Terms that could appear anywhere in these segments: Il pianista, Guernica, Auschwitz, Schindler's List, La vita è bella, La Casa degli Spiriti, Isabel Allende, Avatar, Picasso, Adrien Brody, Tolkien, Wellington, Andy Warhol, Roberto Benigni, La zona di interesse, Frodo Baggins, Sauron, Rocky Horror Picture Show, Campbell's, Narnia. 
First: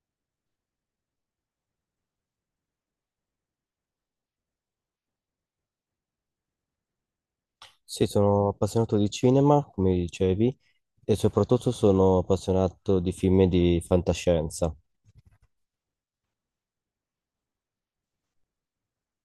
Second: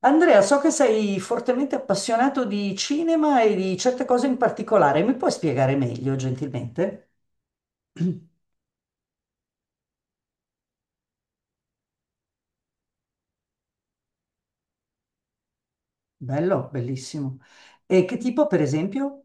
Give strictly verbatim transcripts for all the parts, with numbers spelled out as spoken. Andrea, so che sei fortemente appassionato di cinema e di certe cose in particolare. Mi puoi spiegare meglio, gentilmente? Sì, sono appassionato di cinema, come dicevi, e soprattutto sono appassionato di film di fantascienza. Bello, bellissimo. E che tipo, per esempio?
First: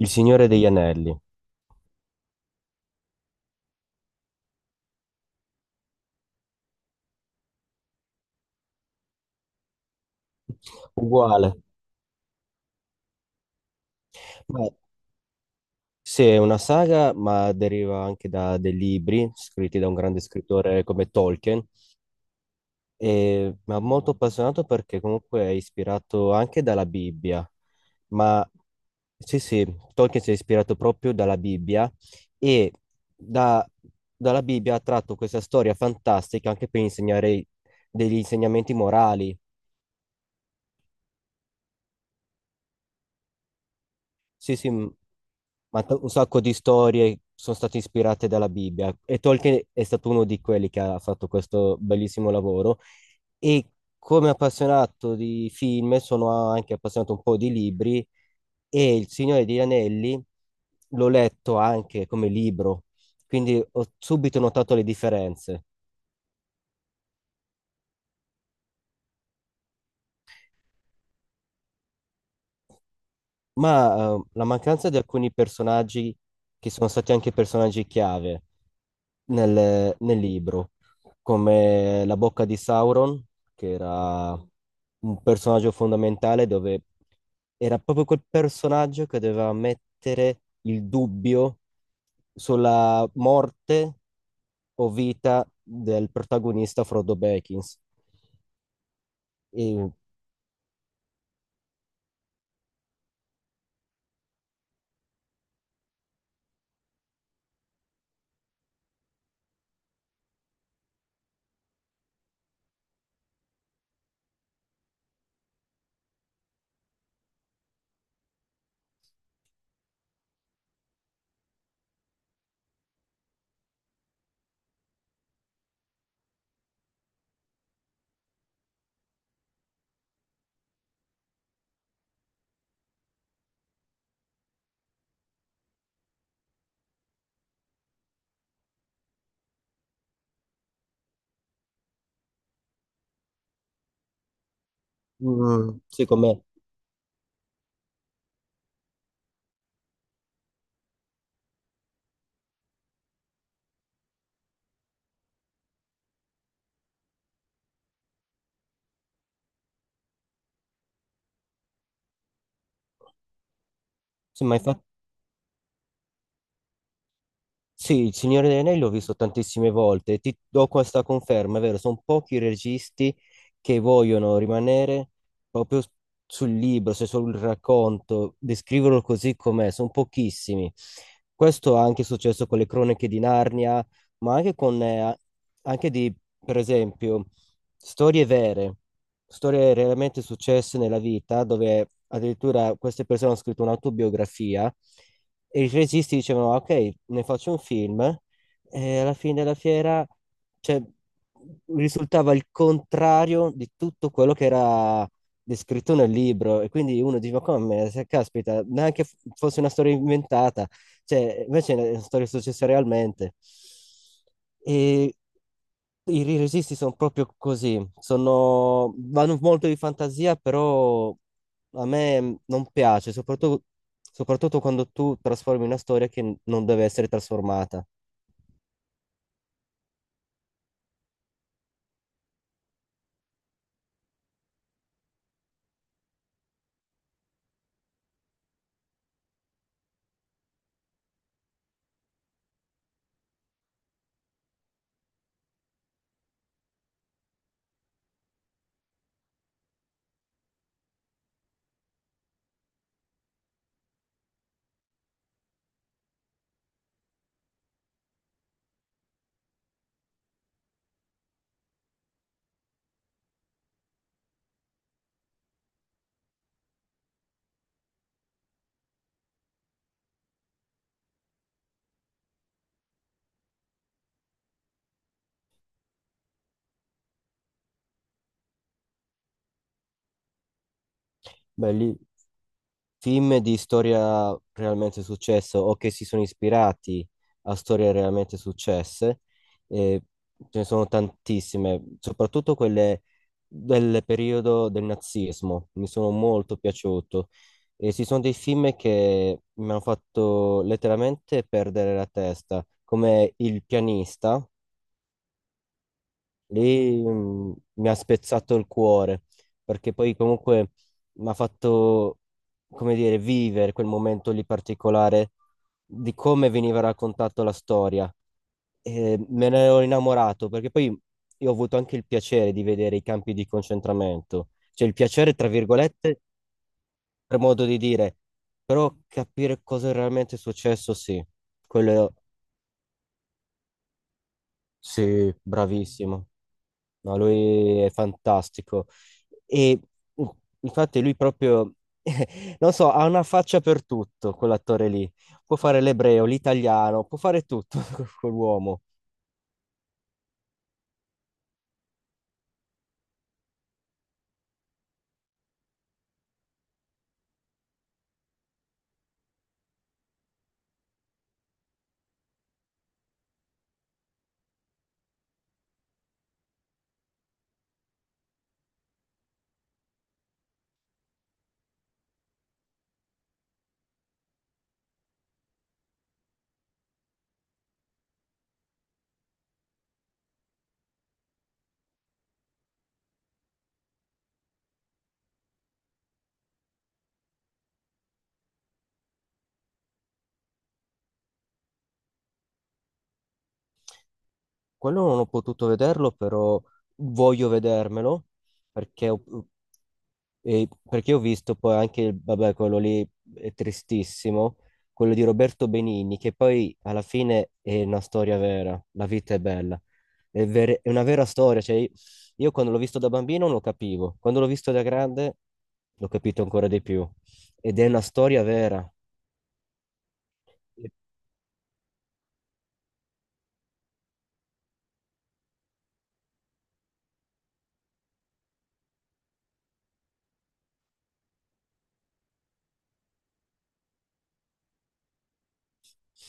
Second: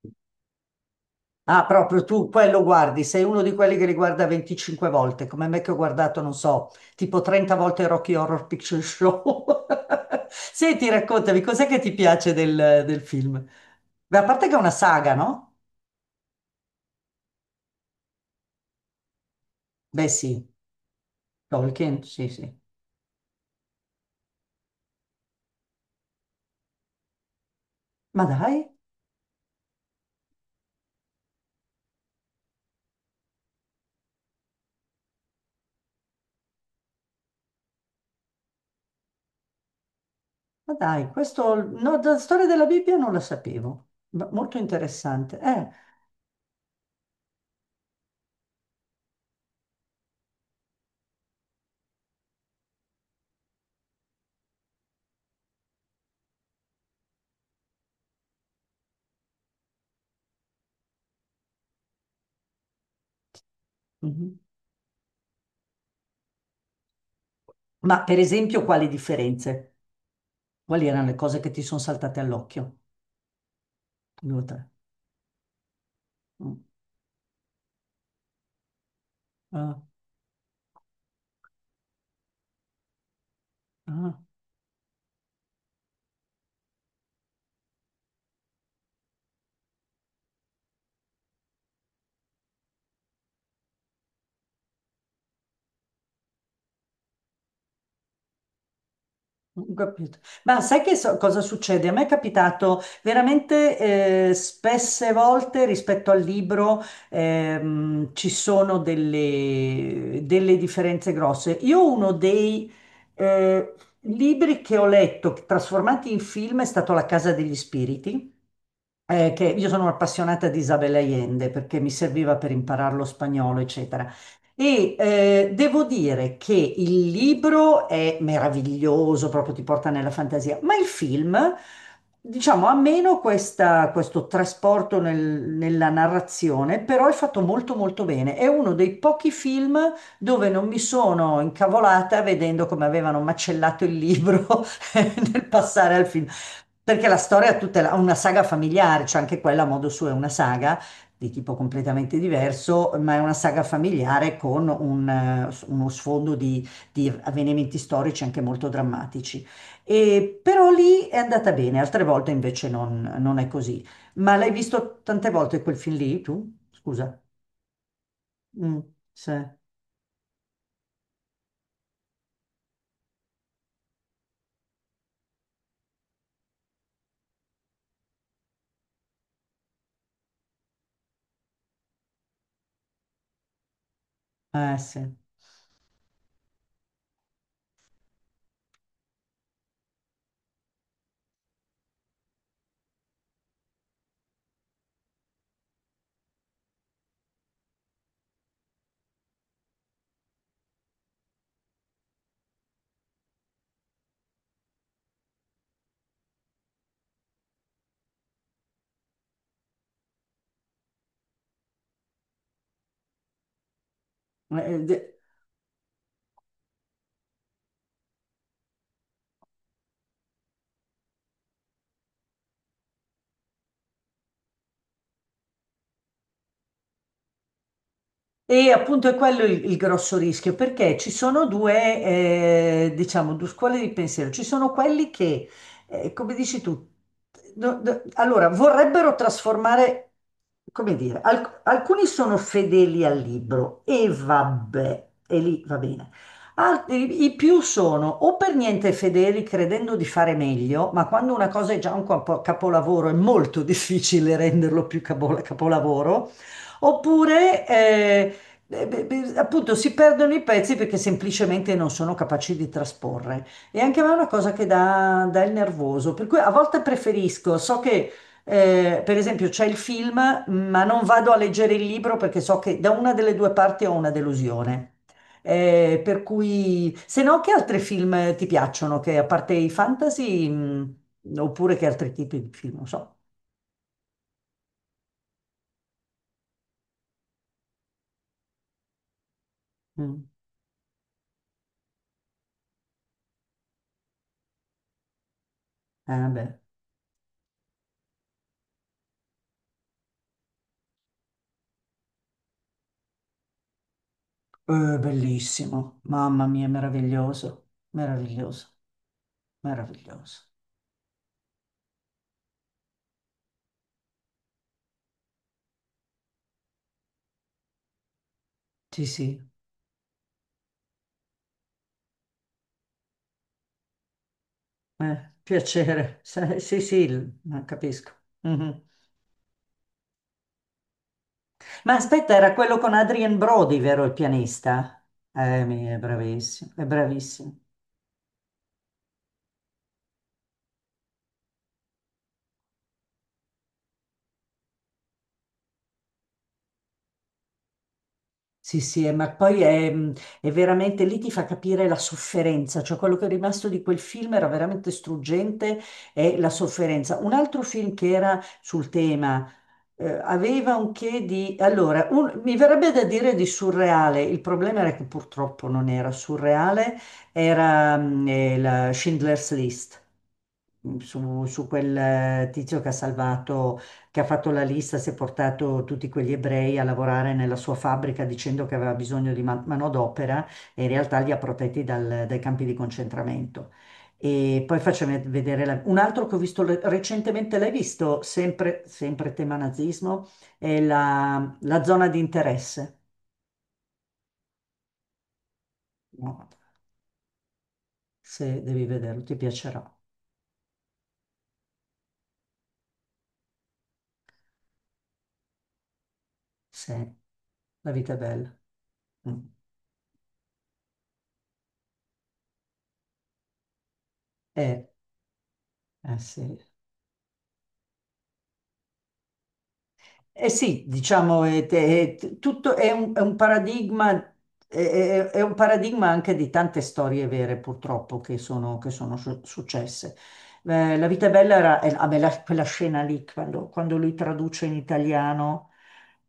Il Signore degli Anelli, Ah, proprio tu quello guardi, sei uno di quelli che li guarda venticinque volte, come me che ho guardato, non so, tipo trenta volte Rocky Horror Picture Show. Senti, raccontami, uguale. cos'è che ti piace del, del film? Beh, a parte che è Ma- una saga, no? sì, è una saga, ma deriva anche da dei libri scritti da un Beh, grande sì, scrittore come Tolkien, Tolkien, sì, sì. E, ma molto appassionato perché comunque è ispirato anche dalla Bibbia. Ma Ma dai. sì, sì, Tolkien si è ispirato proprio dalla Bibbia e da- dalla Bibbia ha tratto questa storia fantastica anche per insegnare degli insegnamenti morali. Ma dai, questo, no, la storia della Bibbia non la sapevo, ma Sì, molto sì, m- interessante. Eh, ma t- un sacco di storie sono state ispirate dalla Bibbia e Tolkien è stato uno di quelli che ha fatto questo bellissimo lavoro. E come appassionato di film sono anche appassionato un po' di libri e Il Signore degli Anelli l'ho letto anche come libro, quindi ho mhm. subito notato le differenze. Ma per esempio, quali differenze? Quali erano le cose che ti sono saltate all'occhio? Ma eh, Due o la tre. mancanza di alcuni personaggi Mm. che sono stati anche personaggi chiave, Ah, nel, nel libro, come la bocca di Sauron, che ah. era un personaggio fondamentale dove era proprio quel personaggio che doveva mettere il dubbio sulla morte o vita del protagonista Frodo Baggins. Ho E, capito. Ma sai che so- cosa succede? A me è capitato veramente eh, spesse volte rispetto al libro, ehm, ci sono delle, delle differenze grosse. Io uno dei eh, libri che ho letto trasformati in film è stato La Casa degli Spiriti, eh, che io sono appassionata di Isabel Allende perché mi serviva per imparare lo spagnolo, eccetera. E eh, devo dire che il libro è meraviglioso, proprio ti porta nella fantasia, ma il film, diciamo, ha meno questa- questo trasporto nel- nella narrazione, però è fatto molto molto bene. È uno dei pochi film dove non mi sono incavolata vedendo come avevano macellato il libro nel mm, passare sì, al film, come, perché la storia è tutta la- una saga familiare, cioè anche quella a modo suo è una saga di tipo completamente diverso, ma è una saga familiare con un, eh, s- uno sfondo di, di avvenimenti storici anche molto drammatici. E, però lì è andata bene, altre volte invece non, non è così. Ma sì, l'hai ma infa- visto tante volte quel film lì, tu? Scusa. Sì, il Signore degli Anelli Mm, l'ho visto sì. tantissime volte, ti do questa conferma, è vero, sono pochi i registi che vogliono rimanere proprio s- sul libro, se sul racconto, descriverlo così com'è, sono pochissimi. Questo è anche successo con le cronache di Narnia, ma anche Eh, con, sì. eh, anche di, per esempio, storie vere, storie realmente successe nella vita, dove addirittura queste persone hanno scritto un'autobiografia e i registi dicevano: "Ah, ok, ne faccio un film e alla fine della fiera, cioè, risultava il contrario di tutto quello che era descritto nel libro", e quindi uno diceva, come, se caspita, neanche f- fosse una storia inventata. Cioè, invece sono storie successe realmente. Eh, E de- i i registi sono proprio così, sono, vanno molto di fantasia, però a me mh, non piace, soprattutto, soprattutto quando tu trasformi una storia che n- non deve essere trasformata. E appunto è quello il, il grosso rischio, perché ci sono due, eh, diciamo, due scuole di pensiero. Ci sono quelli che, eh, come dici tu, no- no- allora vorrebbero trasformare, come dire, alc- alcuni sono fedeli al libro e vabbè, e lì va bene. Altri, i più sono o per niente fedeli credendo di fare meglio, ma quando una cosa è già un capo- capolavoro è molto difficile renderlo più capo- capolavoro. Oppure eh, eh, beh, beh, appunto, si perdono i pezzi perché semplicemente non sono capaci di trasporre. E anche a me è una cosa che dà, dà il nervoso, per cui a volte preferisco, so che, eh, per esempio c'è il film, ma non vado a leggere il libro perché so che da una delle due parti ho una delusione. Eh, per cui, se no, che altri film ti piacciono? Che a parte i fantasy, mh, Beh, oppure che lì altri tipi di film, non so. film di storia realmente successo o che si sono ispirati a storie realmente successe, eh, Mm. ce ne sono tantissime, soprattutto quelle del periodo del nazismo, mi sono Ah, molto beh. piaciuto. E ci sono dei film che mi hanno fatto letteralmente perdere la testa, come Il pianista. Eh, bellissimo, mamma mia, Lì mh, meraviglioso, mi ha spezzato il meraviglioso, cuore, perché poi meraviglioso. comunque mi ha fatto, come dire, vivere quel momento lì particolare di come veniva raccontata la storia. Sì, E sì, me ne ero innamorato, perché poi io ho avuto anche il piacere di vedere i campi di concentramento, cioè il eh, piacere, tra piacere. virgolette, Sì, sì, sì, il- per ma modo di capisco. dire, Mhm. però capire cosa è realmente successo, sì, Ma quello aspetta, era quello con Adrien Brody, vero il pianista? sì, Eh, mi- è bravissimo. bravissimo, è No, bravissimo. lui è fantastico. E uh, infatti lui proprio, non so, ha una faccia per tutto, quell'attore lì. Può fare l'ebreo, l'italiano, può fare tutto Sì, quell'uomo. sì, eh, ma poi è, mm, è veramente lì ti fa capire la sofferenza, cioè quello che è rimasto di quel film era veramente struggente, è la sofferenza. Un altro film che era sul tema, eh, aveva un che di... Allora, un- mi verrebbe da dire di surreale, il problema era che purtroppo non era surreale, era mm, eh, la Schindler's List su, su quel eh, tizio che ha salvato, che ha fatto la lista, si è portato tutti quegli ebrei a lavorare nella sua fabbrica dicendo che aveva bisogno di man- manodopera e in realtà li ha protetti dal- dai campi di concentramento. E poi facciamo vedere la- un altro che ho visto le- recentemente, l'hai visto, sempre, sempre tema nazismo, è la, la zona di interesse. Quello non ho potuto vederlo, No, però voglio vedermelo, se devi perché ho, vederlo, ti piacerà. e- perché ho visto poi anche, vabbè, quello lì è tristissimo, quello di Roberto Benigni, che poi Sì, alla fine è la una vita è storia bella. vera, la vita è Mm. bella. È, ver- è una vera storia, cioè io quando l'ho visto da bambino non lo capivo, quando l'ho visto da Eh, grande l'ho eh capito sì. ancora di più ed è una storia vera, Eh sì, diciamo, è, è- è- tutto è un, è un paradigma, è, è- è un paradigma anche di tante storie vere, purtroppo, che sono, che sono su- successe. Eh, La vita è bella era, eh, ah, beh, la- quella scena lì, quando, quando lui traduce in italiano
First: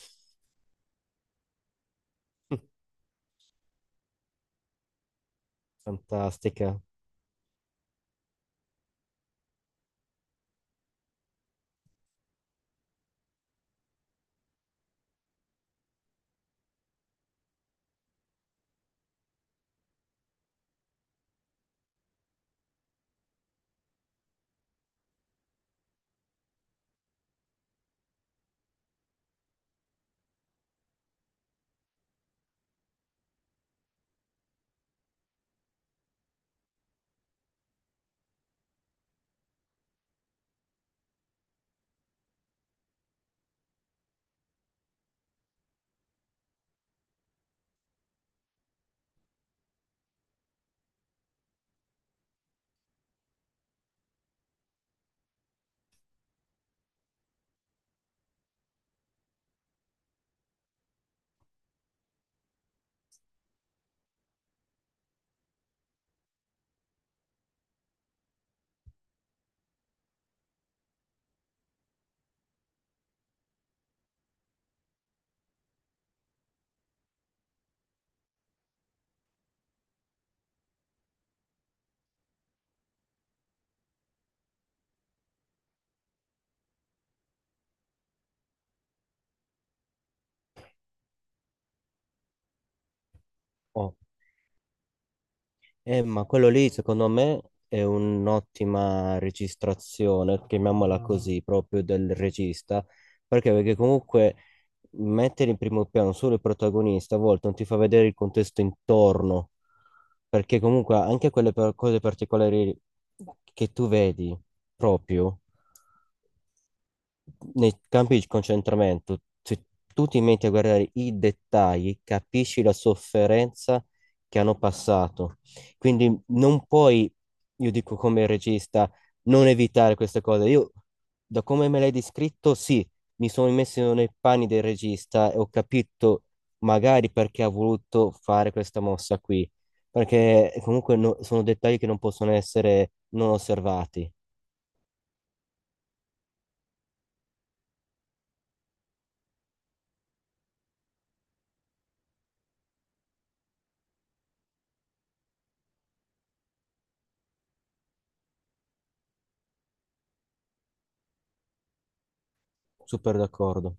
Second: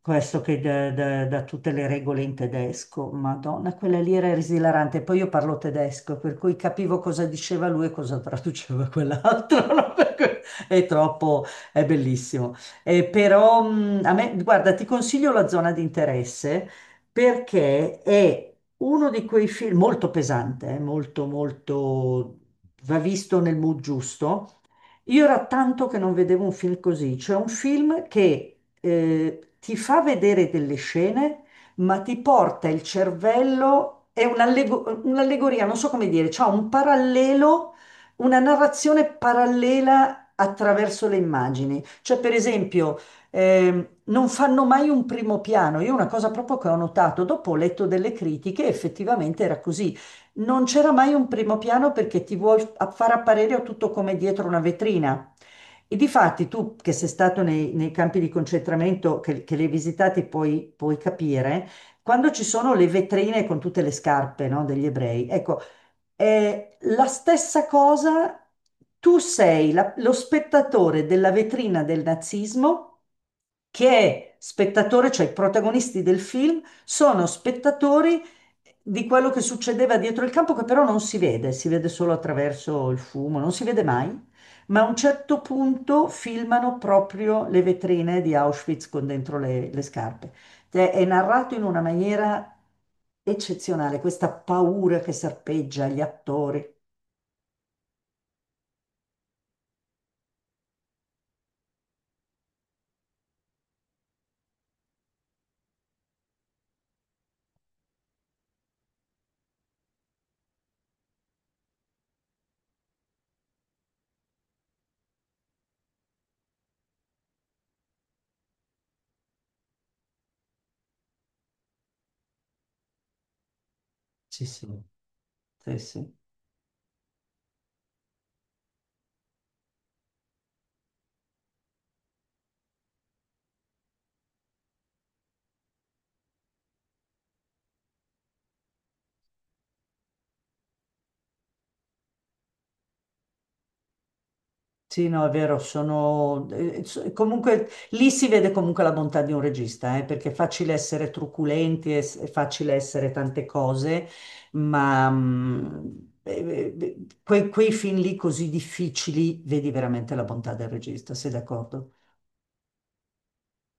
questo che da, da- da tutte le regole in tedesco, Madonna, quella lì era esilarante. Poi io parlo tedesco, per cui fantastica. capivo cosa diceva lui e cosa traduceva quell'altro, no? Per cui è troppo, è bellissimo. Eh, però mh, a me, guarda, ti consiglio la zona di interesse perché è uno di quei film molto pesante, eh, molto, molto, va visto nel mood giusto. Io era tanto che non vedevo un film così, cioè un film che, eh, ti fa vedere delle scene, ma ti porta il cervello, è un'allego- un'allegoria, non so come dire, c'ha un parallelo, una narrazione parallela attraverso le immagini. Cioè, per esempio, ehm, non fanno mai un primo piano. Io una cosa proprio che ho notato, dopo ho letto delle critiche, effettivamente era così, non c'era mai un primo piano perché ti vuoi a- far apparire tutto come dietro una vetrina. E difatti tu che sei stato nei, nei campi di concentramento che, che li hai visitati puoi, puoi capire, quando ci sono le vetrine con tutte le scarpe, no, degli ebrei, ecco, è la stessa cosa, tu sei la- lo spettatore della vetrina del nazismo che è spettatore, cioè i protagonisti del film sono spettatori di quello che succedeva dietro il campo, che però non si vede, si vede solo attraverso il fumo, non si vede mai. Ma a un certo punto filmano proprio le vetrine di Auschwitz con dentro le, le scarpe. Cioè, è narrato in una maniera Oh. eccezionale, questa paura che serpeggia gli Eh, ma quello lì, attori. secondo me, è un'ottima registrazione, chiamiamola così, proprio del regista, perché, perché comunque mettere in primo piano solo il protagonista a volte non ti fa vedere il contesto intorno, perché comunque anche quelle per- cose particolari che tu vedi proprio nei campi di concentramento, se tu ti metti a guardare i dettagli, capisci la sofferenza che Sì, hanno sì, passato. sì, sì. Quindi non puoi, io dico come regista, non evitare queste cose. Io, da come me l'hai descritto, sì, mi sono messo nei panni del regista e ho capito magari perché ha voluto fare questa mossa qui. Perché comunque no- sono dettagli che non possono essere non osservati. Sì, no, è vero, sono... eh, so- comunque lì si vede comunque la bontà di un regista, eh, perché è facile essere truculenti, è, s- è facile essere tante cose, ma mm, eh, eh, quei, quei film lì così difficili vedi veramente la bontà del regista, sei d'accordo? Super d'accordo.